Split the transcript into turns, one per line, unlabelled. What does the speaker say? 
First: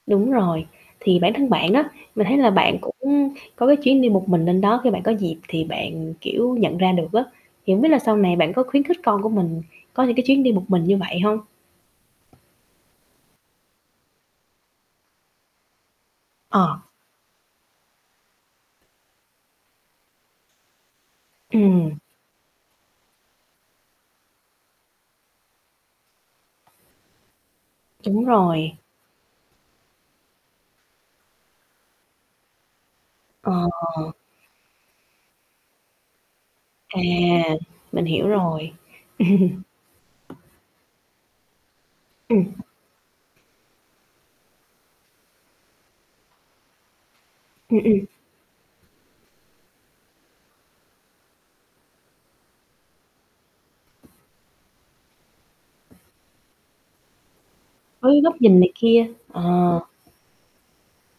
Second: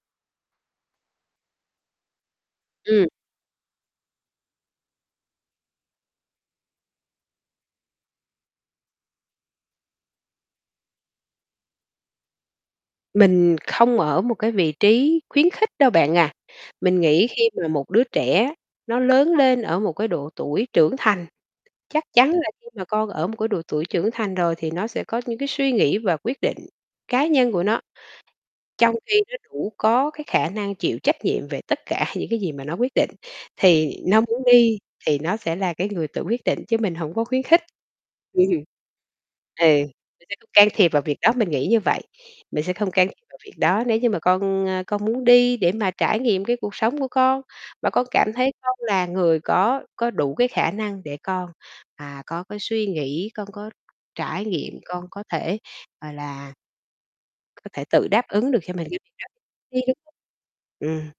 Đúng rồi, thì bản thân bạn á, mình thấy là bạn cũng
Ừm.
có cái chuyến đi một mình lên đó khi bạn có dịp thì bạn, kiểu, nhận ra được á, thì hông biết là sau này bạn có khuyến khích con của mình có những cái chuyến đi một mình như vậy hông?
Mình không ở một cái vị trí khuyến khích đâu bạn à.
Ờ.
Mình nghĩ khi mà một đứa trẻ nó lớn lên ở một cái độ tuổi trưởng thành,
Ừm.
chắc chắn là khi mà con ở một cái độ tuổi trưởng thành rồi thì nó sẽ có những cái suy nghĩ và quyết định cá nhân của nó.
Đúng rồi.
Trong khi nó đủ có cái khả năng chịu trách nhiệm về tất cả những cái gì mà nó quyết định
Ờ.
thì nó muốn đi thì nó sẽ là cái người tự quyết định chứ mình
À,
hổng có khuyến khích.
mình hiểu
Ừm.
rồi.
Ừ, mình sẽ không can thiệp vào việc đó. Mình nghĩ như vậy,
Ừm.
mình sẽ không can thiệp vào việc đó nếu như mà con, à, con muốn đi để mà trải nghiệm cái cuộc sống của con,
Ừm,
và
ừm.
con cảm thấy con là người có có đủ cái khả năng để con, à, có cái suy nghĩ, con có trải nghiệm, con có thể, gọi là có thể tự
Với
đáp
góc
ứng
nhìn
được
này
cho mình cái
kia,
việc đó
ờ.
thì [unintelligible] Ừm.